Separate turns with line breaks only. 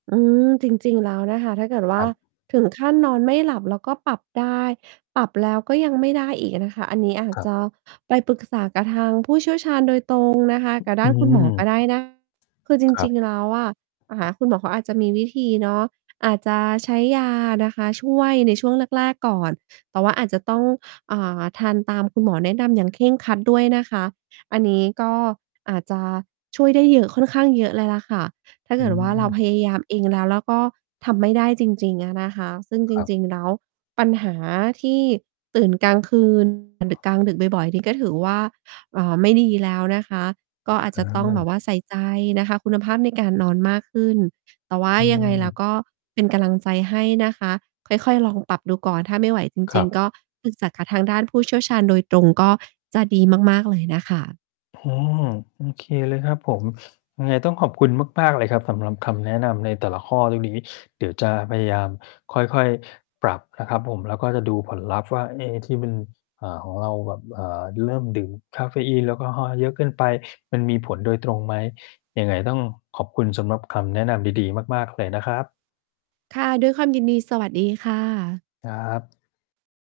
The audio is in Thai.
อืม จริง ๆ แล้วนะคะ ถ้าเกิดว
ค
่
ร
า
ับ
ถึงขั้นนอนไม่หลับแล้วก็ปรับได้ ปรับแล้วก็ยังไม่ได้อีกนะคะ อันนี้อาจ
ครั
จ
บ
ะไปปรึกษากับทางผู้เชี่ยวชาญโดยตรงนะคะ กับ
อ
ด้
ื
านคุณหมอก
ม
็ได้ นะ คือจ
ครั
ริ
บ
ง ๆ แล้วอะ อ่า หาคุณหมอเขาอาจจะมีวิธีเนาะ อาจจะใช้ยานะคะ ช่วยในช่วงแรก ๆ ก่อน แต่ว่าอาจจะต้อง อ่า ทานตามคุณหมอแนะนำอย่างเคร่งครัดด้วยนะคะ อันนี้ก็อาจจะช่วยได้เยอะ ค่อนข้างเยอะเลยแหละค่ะ ถ้า
อ
เกิดว่าเรา
ืม
พยายามเองแล้ว แล้วก็ทำไม่ได้จริง ๆ อะนะคะ ซึ่ง
ค
จ
รับ
ริง ๆ แล้ว ปัญหาที่ตื่นกลาง คืน อะ ดึก กลางดึกบ่อย ๆ นี่ก็ถือว่า เอ่อ ไม่ดีแล้วนะคะ ก็อาจ
อ
จะต้องแบ
า
บว่าใส่ใจนะคะคุณภาพในการนอนมากขึ้น แต่ว่า
อื
ยังไงแล้ว
ม
ก็เป็นกำลังใจให้นะคะ ค่อย ๆ ลองปรับดูก่อน ถ้าไม่ไหวจ
คร
ริ
ั
ง
บ
ๆ ก็ปรึกษากับทางด้านผู้เชี่ยวชาญโดยตรงก็จะดีมาก ๆ เลยน่ะค่ะ
โอ้โฮ โอเค เลยครับผม ยังไงต้องขอบคุณมาก ๆ เลยครับ สำหรับคำแนะนำในแต่ละข้อตรงนี้ เดี๋ยวจะพยายามค่อย ๆ ปรับนะครับผม แล้วก็จะดูผลลัพธ์ว่า เอ๊ ที่มัน เอ่อ ของเราแบบ เอ่อ เริ่มดื่มกาเฟอีน แอลกอฮอล์เยอะเกินไป มันมีผลโดยตรงไหม ยังไงต้องขอบคุณสำหรับคำแนะนำดี ๆ มาก ๆ เลยนะครับ
ค่ะ ด้วยความยินดี สวัสดีค่ะ
ครับ